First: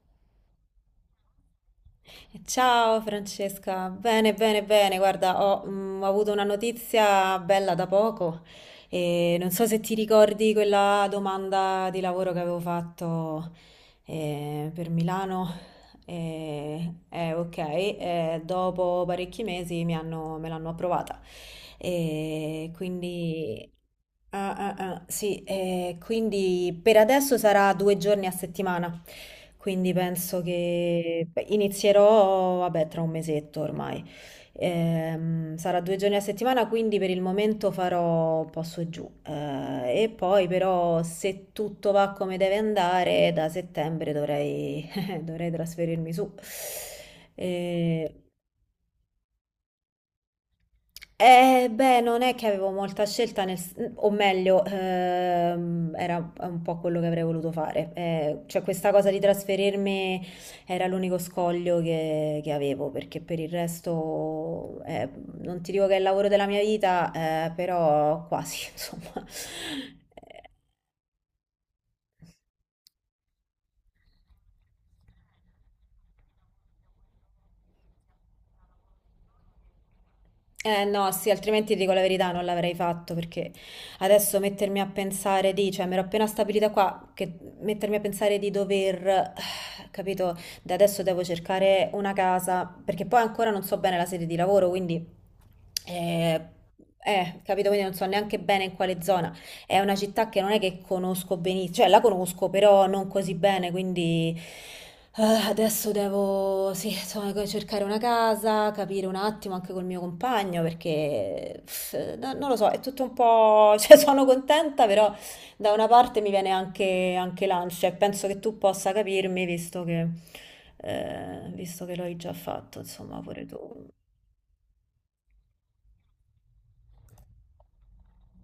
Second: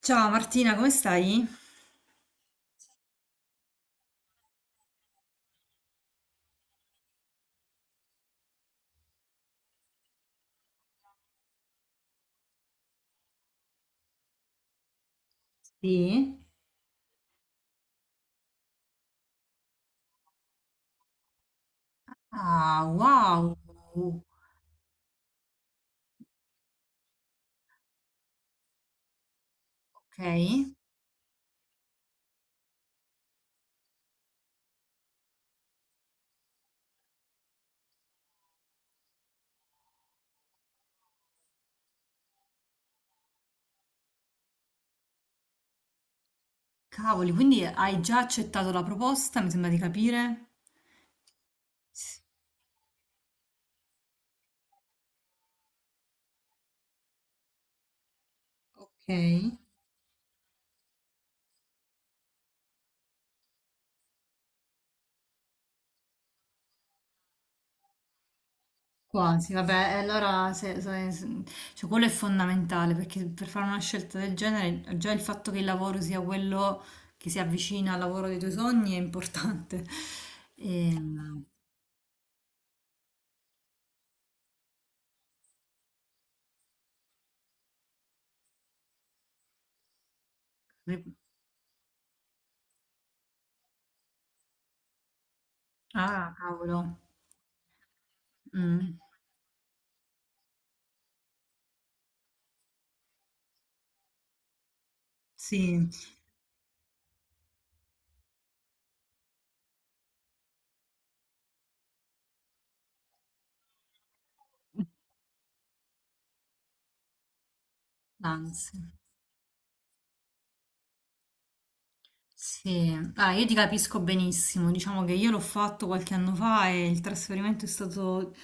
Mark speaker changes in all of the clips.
Speaker 1: Ciao Martina, come stai?
Speaker 2: Ciao Francesca, bene, bene, bene. Guarda, ho avuto una notizia bella da poco e non so se ti ricordi quella domanda di lavoro che avevo fatto per Milano.
Speaker 1: Sì.
Speaker 2: Ok, e dopo parecchi mesi me l'hanno approvata. E
Speaker 1: Ah, wow.
Speaker 2: quindi, sì, e quindi per adesso sarà due giorni a settimana. Quindi
Speaker 1: Ok.
Speaker 2: penso che beh, inizierò, vabbè, tra un mesetto ormai. Sarà due giorni a settimana, quindi per il momento farò un po' su e giù. E poi però se tutto va come deve andare, da settembre dovrei trasferirmi su.
Speaker 1: Cavoli, quindi hai
Speaker 2: Eh,
Speaker 1: già accettato la proposta, mi sembra di capire.
Speaker 2: Beh, non è che avevo molta scelta, o meglio, era un po' quello che avrei voluto fare. Cioè, questa
Speaker 1: Ok.
Speaker 2: cosa di trasferirmi era l'unico scoglio che avevo, perché per il resto, non ti dico che è il lavoro della mia vita, però quasi, insomma.
Speaker 1: Quasi, vabbè, e allora cioè, quello è fondamentale perché per fare una scelta del genere, già il fatto che il lavoro sia quello che si avvicina al lavoro dei tuoi sogni è importante.
Speaker 2: Eh no, sì,
Speaker 1: Ehm,
Speaker 2: altrimenti ti dico la verità, non l'avrei fatto perché adesso mettermi a pensare di, cioè mi ero appena stabilita qua, che mettermi a pensare di dover, capito, da adesso devo cercare una casa, perché poi ancora non so bene la sede di lavoro, quindi,
Speaker 1: ah,
Speaker 2: eh,
Speaker 1: cavolo.
Speaker 2: capito, quindi non so neanche bene in
Speaker 1: Mm,
Speaker 2: quale zona. È una città che non è che conosco benissimo, cioè la conosco, però non così bene, quindi eh,
Speaker 1: sì,
Speaker 2: adesso devo, sì, insomma, cercare una casa, capire un attimo anche col mio compagno perché pff, non lo so, è tutto un po', cioè sono contenta, però da una parte mi viene anche, anche l'ansia e penso che tu
Speaker 1: anzi.
Speaker 2: possa capirmi visto che l'hai già fatto,
Speaker 1: Sì,
Speaker 2: insomma,
Speaker 1: ah, io
Speaker 2: pure
Speaker 1: ti
Speaker 2: tu.
Speaker 1: capisco benissimo, diciamo che io l'ho fatto qualche anno fa e il trasferimento è stato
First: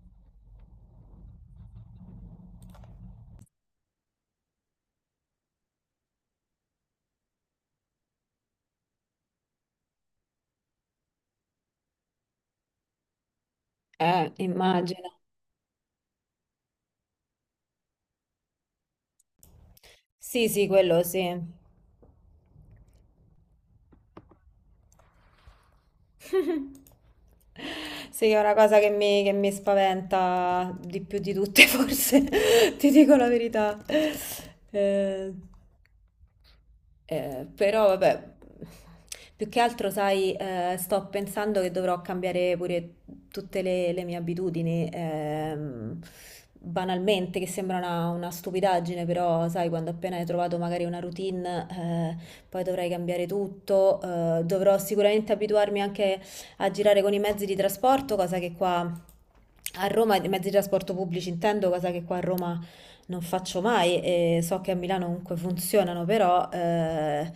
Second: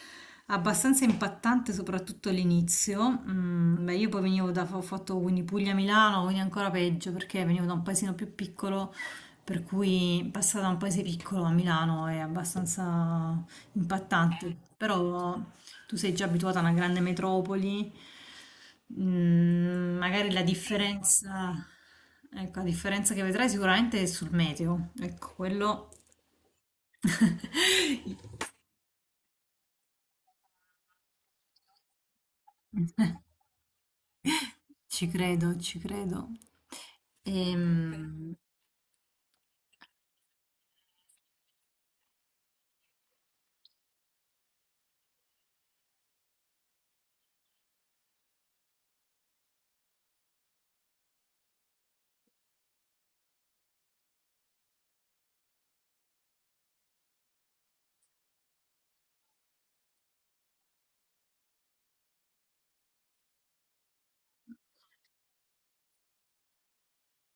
Speaker 1: abbastanza impattante, soprattutto all'inizio. Mm, beh, io poi venivo da, ho fatto quindi Puglia-Milano, quindi ancora peggio perché venivo da un paesino più piccolo, per cui passare da un paese piccolo a Milano è abbastanza impattante,
Speaker 2: Immagino.
Speaker 1: però tu sei già abituata a una grande metropoli, magari la
Speaker 2: Sì, sì, quello sì.
Speaker 1: differenza, ecco, la differenza che vedrai sicuramente è sul meteo, ecco, quello.
Speaker 2: Sì, è una cosa che che mi spaventa di più di tutte, forse, ti dico la verità.
Speaker 1: Ci
Speaker 2: Eh,
Speaker 1: credo, ci credo.
Speaker 2: Però, vabbè,
Speaker 1: Ehm,
Speaker 2: più che altro, sai, sto pensando che dovrò cambiare pure le mie abitudini, banalmente, che sembra una stupidaggine, però, sai, quando appena hai trovato magari una routine, poi dovrai cambiare tutto, dovrò sicuramente abituarmi anche a girare con i mezzi di trasporto, cosa che qua a Roma, i mezzi di trasporto pubblici intendo, cosa che qua a Roma non faccio mai e so che a Milano comunque funzionano, però eh,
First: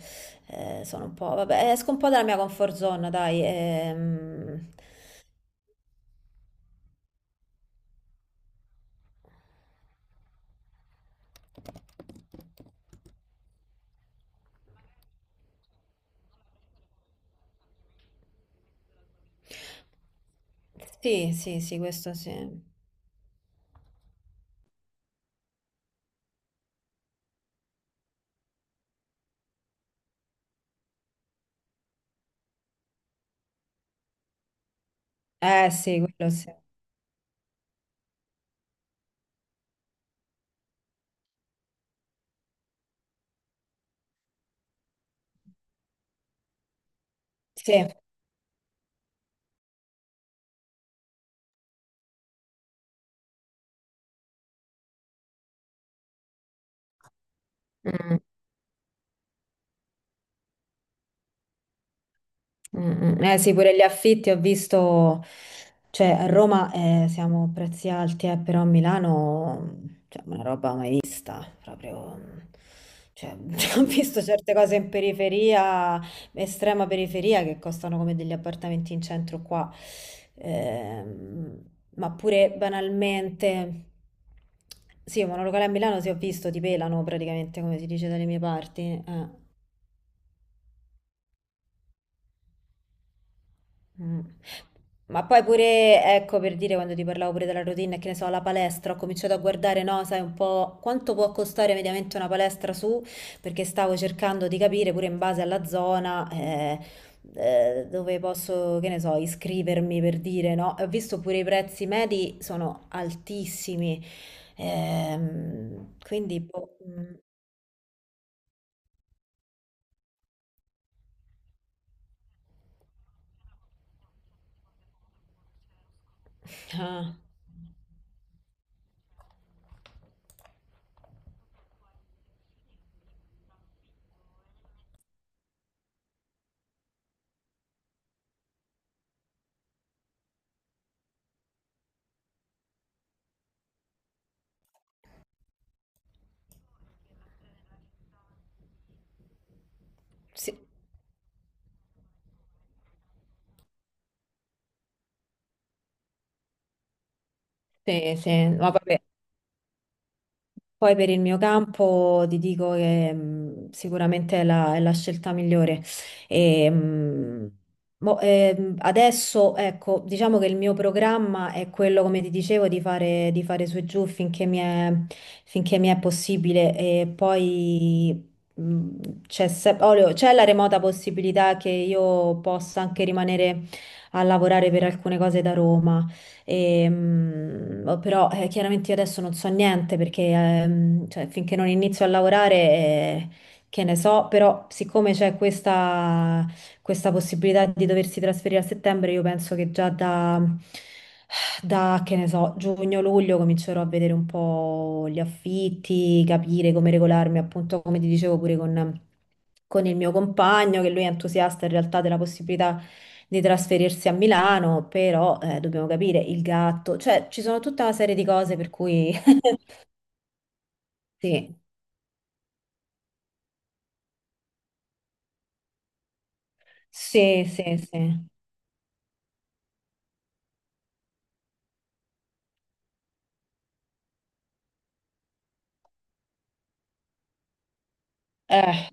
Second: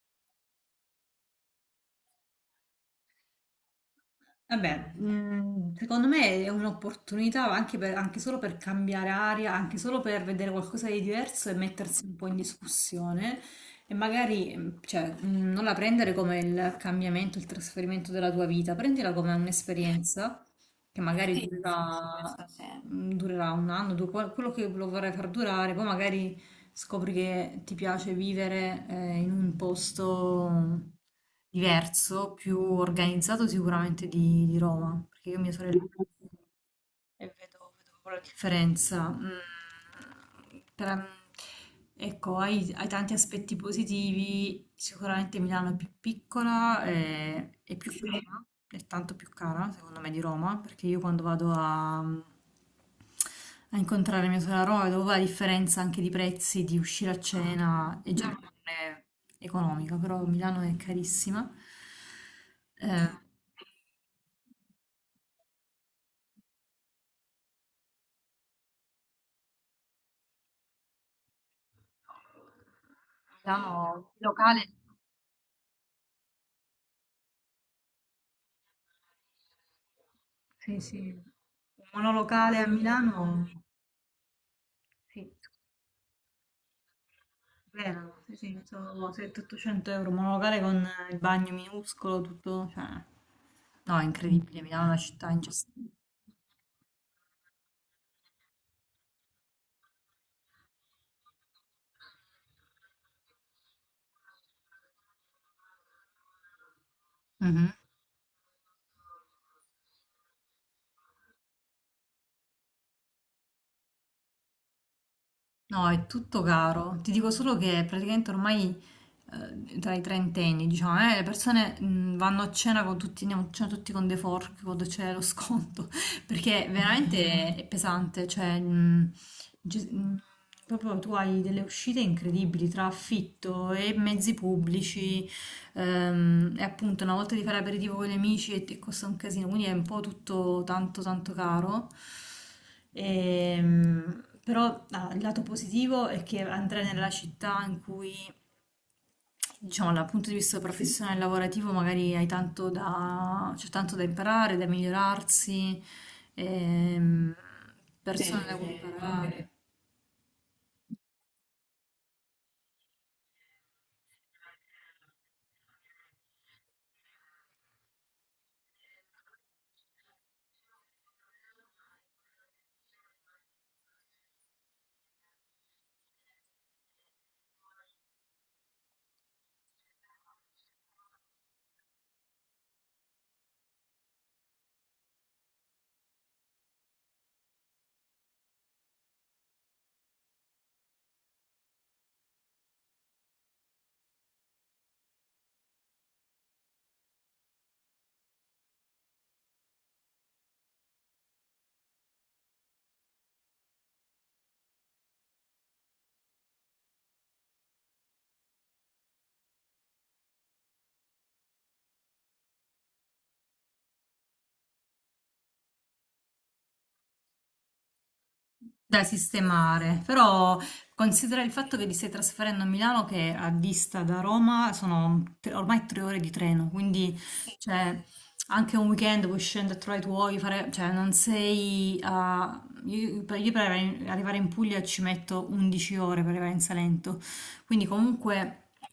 Speaker 2: eh, sono un po', vabbè, esco un po' dalla mia comfort zone, dai.
Speaker 1: Vabbè, mm, secondo me è un'opportunità anche, anche solo per cambiare aria, anche solo per vedere qualcosa di diverso e mettersi un po' in discussione e magari cioè, non la prendere come il cambiamento, il trasferimento della tua vita, prendila come un'esperienza che
Speaker 2: Sì,
Speaker 1: magari
Speaker 2: sì, sì, questo
Speaker 1: durerà,
Speaker 2: sì.
Speaker 1: questo durerà un anno, quello che lo vorrai far durare, poi magari scopri che ti piace vivere in un posto diverso, più organizzato sicuramente di Roma, perché io e mia
Speaker 2: Eh
Speaker 1: sorella...
Speaker 2: sì, quello sì.
Speaker 1: E vedo, vedo proprio la differenza. Per- ecco, hai tanti aspetti positivi. Sicuramente Milano è più piccola, e
Speaker 2: Sì.
Speaker 1: è più, sì, cara, è tanto più cara, secondo me, di Roma, perché io quando vado a incontrare mia sorella a Roma vedo la differenza anche di prezzi, di uscire a cena, e
Speaker 2: Mm.
Speaker 1: già non è economica, però Milano è carissima.
Speaker 2: Mm,
Speaker 1: Eh,
Speaker 2: mm. Eh sì, pure gli affitti ho visto, cioè a Roma siamo a prezzi alti, però a Milano cioè, una roba mai vista, proprio, cioè, ho
Speaker 1: Milano, il
Speaker 2: visto certe
Speaker 1: locale.
Speaker 2: cose in periferia, estrema periferia, che costano come degli appartamenti in centro qua.
Speaker 1: Sì, sì.
Speaker 2: Ehm,
Speaker 1: Un
Speaker 2: ma pure
Speaker 1: monolocale a Milano,
Speaker 2: banalmente, sì, un
Speaker 1: sì,
Speaker 2: monolocale a Milano sì ho visto, ti pelano praticamente, come si dice
Speaker 1: vero,
Speaker 2: dalle
Speaker 1: sì,
Speaker 2: mie
Speaker 1: sì,
Speaker 2: parti,
Speaker 1: sono
Speaker 2: eh.
Speaker 1: 700-800 euro, un monolocale con il bagno minuscolo, tutto, cioè... No, è
Speaker 2: Mm.
Speaker 1: incredibile, Milano è una
Speaker 2: Ma
Speaker 1: città
Speaker 2: poi
Speaker 1: ingestibile.
Speaker 2: pure, ecco, per dire quando ti parlavo pure della routine, che ne so, la palestra, ho cominciato a guardare, no, sai, un po' quanto può costare mediamente una palestra su, perché stavo cercando di capire pure in base alla zona, dove posso, che ne so, iscrivermi per dire, no? Ho visto pure i prezzi medi sono altissimi,
Speaker 1: No, è tutto
Speaker 2: quindi, boh,
Speaker 1: caro. Ti
Speaker 2: mm,
Speaker 1: dico solo che praticamente ormai tra i trentenni, diciamo, le persone vanno a cena con tutti, andiamo a cena tutti con dei fork quando c'è lo sconto, perché
Speaker 2: ah,
Speaker 1: veramente è pesante, cioè ge- mh, proprio tu hai delle uscite incredibili tra affitto e mezzi pubblici. E appunto una volta di fare aperitivo con gli amici e costa un casino, quindi è un po' tutto tanto tanto caro. Però ah, il lato positivo è che andrai nella città in cui, diciamo, dal punto di
Speaker 2: sì,
Speaker 1: vista professionale e lavorativo magari hai tanto da, c'è tanto da imparare, da migliorarsi, ehm,
Speaker 2: sì,
Speaker 1: persone
Speaker 2: sì,
Speaker 1: da
Speaker 2: ma
Speaker 1: cui
Speaker 2: vabbè.
Speaker 1: imparare.
Speaker 2: Poi per il mio campo ti dico che sicuramente è è la scelta migliore. E, adesso, ecco, diciamo che il mio programma è quello, come ti dicevo, di fare su e giù finché finché mi è possibile. E poi c'è se- olio- c'è la remota possibilità che io possa anche rimanere a lavorare per alcune cose da Roma. Oh, però chiaramente io adesso non so niente perché cioè, finché non inizio a lavorare, che ne so, però siccome c'è questa possibilità di doversi trasferire a settembre, io penso che già da che ne so, giugno-luglio comincerò a vedere un po' gli affitti, capire come regolarmi, appunto come ti dicevo pure con... con il mio compagno, che lui è entusiasta in realtà della possibilità di trasferirsi a Milano, però dobbiamo capire il gatto, cioè ci sono tutta una serie di cose per
Speaker 1: Da
Speaker 2: cui
Speaker 1: sistemare, però considera il
Speaker 2: sì,
Speaker 1: fatto che vi stai trasferendo a Milano che a vista da Roma sono ormai 3 ore di treno, quindi,
Speaker 2: sì,
Speaker 1: sì,
Speaker 2: sì,
Speaker 1: cioè,
Speaker 2: sì.
Speaker 1: anche un weekend puoi scendere a trovare i tuoi, fare, cioè non sei a... Io per arrivare in Puglia ci metto 11 ore per arrivare in Salento, quindi comunque
Speaker 2: Eh,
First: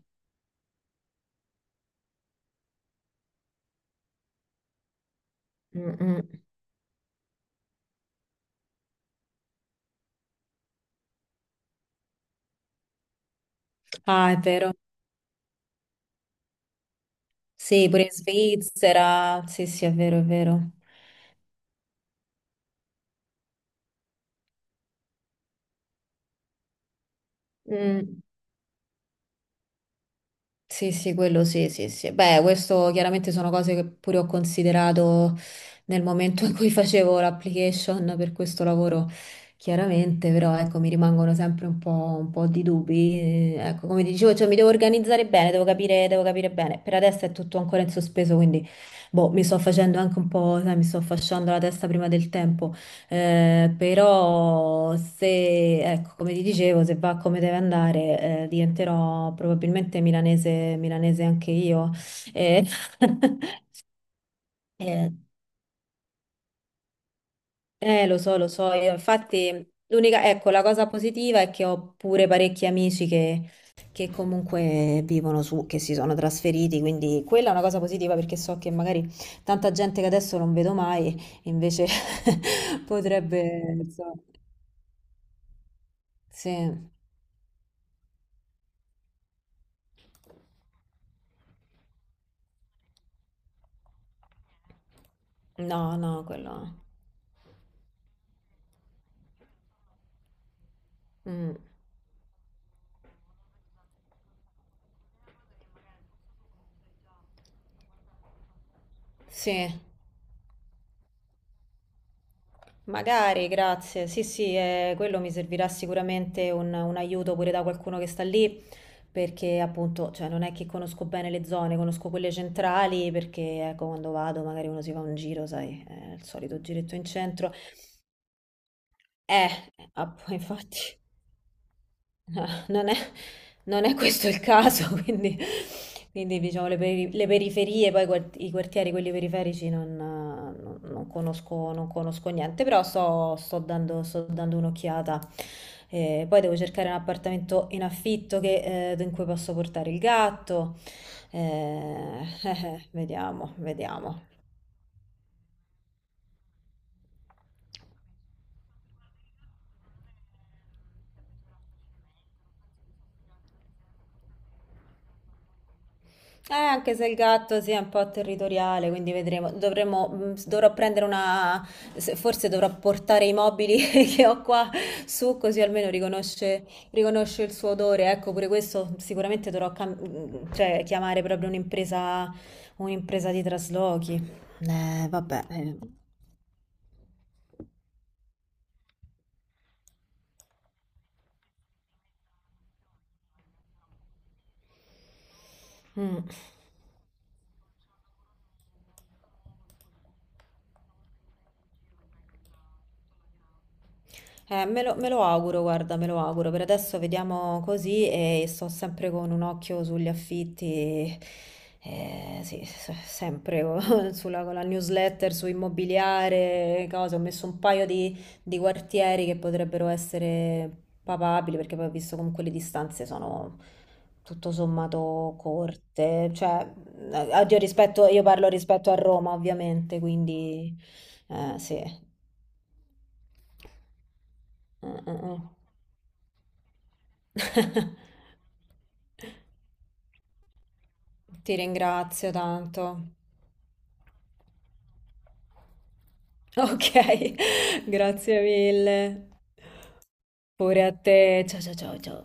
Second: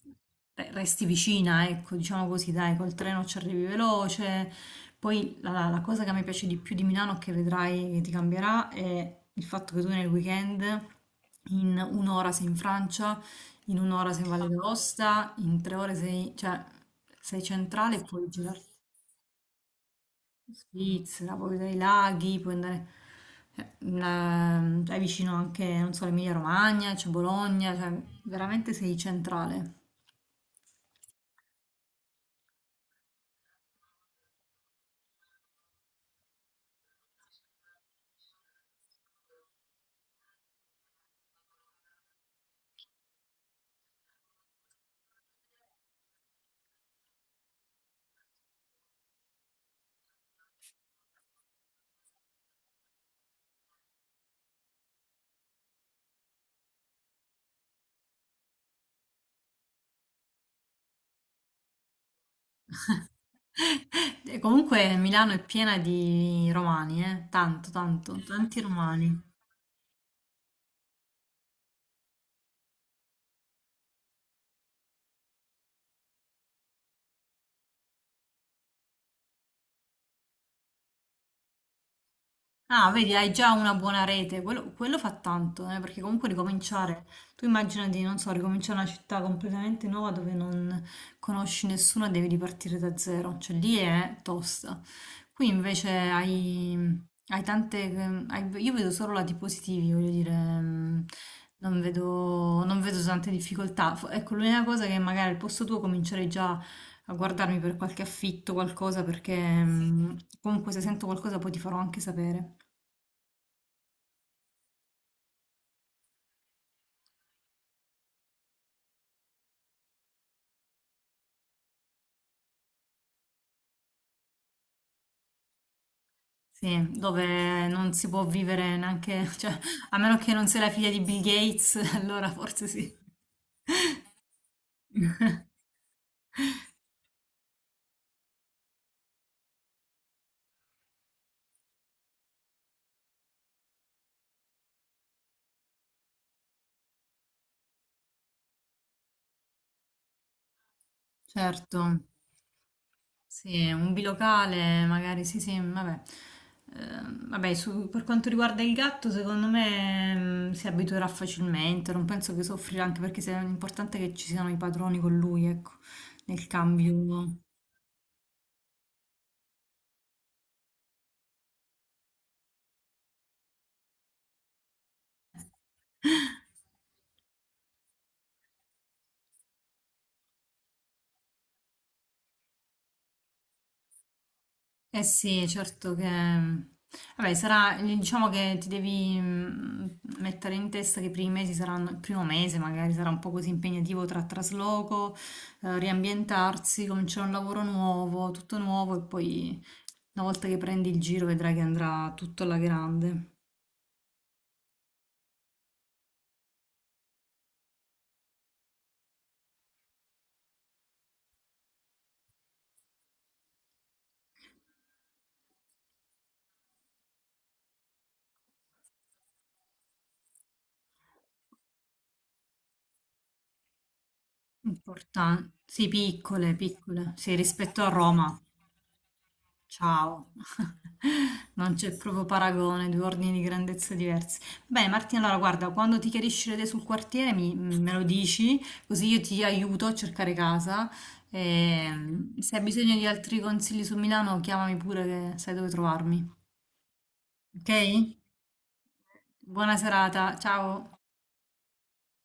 Speaker 1: beh, resti vicina, ecco, diciamo così, dai, col treno ci arrivi veloce, poi la
Speaker 2: mm,
Speaker 1: cosa che a me
Speaker 2: mm.
Speaker 1: piace di più di Milano, che vedrai che ti cambierà, è il fatto che tu nel weekend in un'ora sei in Francia, in un'ora sei in
Speaker 2: Ah, è
Speaker 1: Valle
Speaker 2: vero.
Speaker 1: d'Aosta, in 3 ore sei, cioè, sei
Speaker 2: Sì,
Speaker 1: centrale e
Speaker 2: pure in
Speaker 1: puoi girarti
Speaker 2: Svizzera. Sì, sì, è vero, è
Speaker 1: in
Speaker 2: vero.
Speaker 1: Svizzera, puoi vedere i laghi, puoi andare, cioè, è vicino anche, non so, Emilia Romagna, c'è Bologna, cioè
Speaker 2: Mm.
Speaker 1: veramente sei centrale.
Speaker 2: Sì, sì, quello sì, sì, sì. Beh, questo chiaramente sono cose che pure ho considerato nel momento in cui facevo l'application per questo lavoro, chiaramente, però ecco, mi rimangono sempre un po' di dubbi. Ecco, come ti dicevo, cioè, mi devo organizzare bene, devo capire bene. Per adesso è tutto ancora in sospeso, quindi boh, mi sto facendo anche un po', sai, mi sto fasciando la testa prima del tempo. Però se, ecco, come ti dicevo, se va come deve andare, diventerò probabilmente milanese anche io. Eh,
Speaker 1: E comunque
Speaker 2: eh,
Speaker 1: Milano è piena di romani, eh? Tanto,
Speaker 2: lo
Speaker 1: tanto,
Speaker 2: so, lo
Speaker 1: tanti
Speaker 2: so. Io,
Speaker 1: romani.
Speaker 2: infatti, l'unica, ecco, la cosa positiva è che ho pure parecchi amici che comunque vivono su, che si sono trasferiti, quindi quella è una cosa positiva perché so che magari tanta gente che adesso non vedo mai, invece
Speaker 1: Ah, vedi, hai già una
Speaker 2: potrebbe,
Speaker 1: buona
Speaker 2: so,
Speaker 1: rete, quello fa tanto, perché comunque
Speaker 2: sì.
Speaker 1: ricominciare, tu immaginati, non so, ricominciare una città completamente nuova dove non conosci nessuno e devi ripartire da zero, cioè lì è tosta. Qui invece
Speaker 2: No, no, quello...
Speaker 1: hai, tante, io vedo solo lati positivi, voglio dire, mm,
Speaker 2: mm.
Speaker 1: non vedo, non vedo tante difficoltà. Ecco, l'unica cosa è che magari al posto tuo comincerei già a guardarmi per qualche affitto, qualcosa, perché
Speaker 2: Sì,
Speaker 1: mm, comunque se sento qualcosa poi ti farò anche sapere.
Speaker 2: magari, grazie. Sì, sì, quello mi servirà sicuramente un aiuto pure da qualcuno che sta lì, perché appunto, cioè, non è che conosco bene le zone, conosco quelle centrali, perché ecco, quando vado magari uno si fa un giro, sai, il solito
Speaker 1: Sì,
Speaker 2: giretto in centro.
Speaker 1: dove non si può vivere neanche,
Speaker 2: Eh,
Speaker 1: cioè, a meno che non sei la figlia
Speaker 2: infatti,
Speaker 1: di Bill Gates, allora
Speaker 2: No,
Speaker 1: forse
Speaker 2: non è,
Speaker 1: sì.
Speaker 2: non è questo il caso, quindi, diciamo le periferie, poi i quartieri, quelli periferici, non, non conosco, non conosco niente, però sto dando un'occhiata. Poi devo cercare un appartamento in affitto che, in cui posso portare il gatto.
Speaker 1: Certo,
Speaker 2: Eh, vediamo,
Speaker 1: sì, un
Speaker 2: vediamo.
Speaker 1: bilocale magari, sì, sì, vabbè. Eh, vabbè, per quanto riguarda il gatto, secondo me si abituerà facilmente, non penso che soffrirà, anche perché è importante che ci siano i padroni con lui, ecco, nel
Speaker 2: Anche se il
Speaker 1: cambio.
Speaker 2: gatto sia un po' territoriale, quindi vedremo. Dovremo, dovrò prendere una, se- forse dovrò portare i mobili che ho qua su, così almeno riconosce il suo odore. Ecco, pure questo sicuramente cioè, chiamare proprio un'impresa di traslochi.
Speaker 1: Eh
Speaker 2: Vabbè.
Speaker 1: sì, certo che... Vabbè, sarà, diciamo che ti devi mettere in testa che i primi mesi saranno, il primo mese magari sarà un po' così impegnativo tra trasloco,
Speaker 2: Mm.
Speaker 1: riambientarsi, cominciare un lavoro nuovo, tutto nuovo e poi una volta che prendi il giro vedrai che andrà tutto alla grande.
Speaker 2: Me lo auguro, guarda, me lo auguro. Per adesso vediamo così e sto sempre con un occhio sugli affitti, sì, sempre con sulla, con la newsletter, su immobiliare, cose. Ho messo un paio di quartieri che potrebbero essere papabili, perché poi ho visto comunque le distanze sono tutto sommato
Speaker 1: Importante. Sì,
Speaker 2: corte.
Speaker 1: piccole,
Speaker 2: Cioè,
Speaker 1: piccole. Sì,
Speaker 2: oddio,
Speaker 1: rispetto a
Speaker 2: rispetto, io
Speaker 1: Roma.
Speaker 2: parlo rispetto a Roma, ovviamente,
Speaker 1: Ciao.
Speaker 2: quindi
Speaker 1: Non
Speaker 2: sì.
Speaker 1: c'è proprio paragone, due ordini di grandezza diversi. Bene,
Speaker 2: Mm, mm,
Speaker 1: Martina, allora
Speaker 2: mm.
Speaker 1: guarda, quando ti chiarisci le idee sul quartiere me lo dici, così io ti aiuto a cercare casa.
Speaker 2: Ti
Speaker 1: E,
Speaker 2: ringrazio
Speaker 1: se hai
Speaker 2: tanto.
Speaker 1: bisogno di altri consigli su Milano, chiamami pure che sai dove trovarmi.
Speaker 2: Ok,
Speaker 1: Ok?
Speaker 2: grazie mille.
Speaker 1: Buona serata,
Speaker 2: Pure a
Speaker 1: ciao.
Speaker 2: te. Ciao ciao ciao ciao.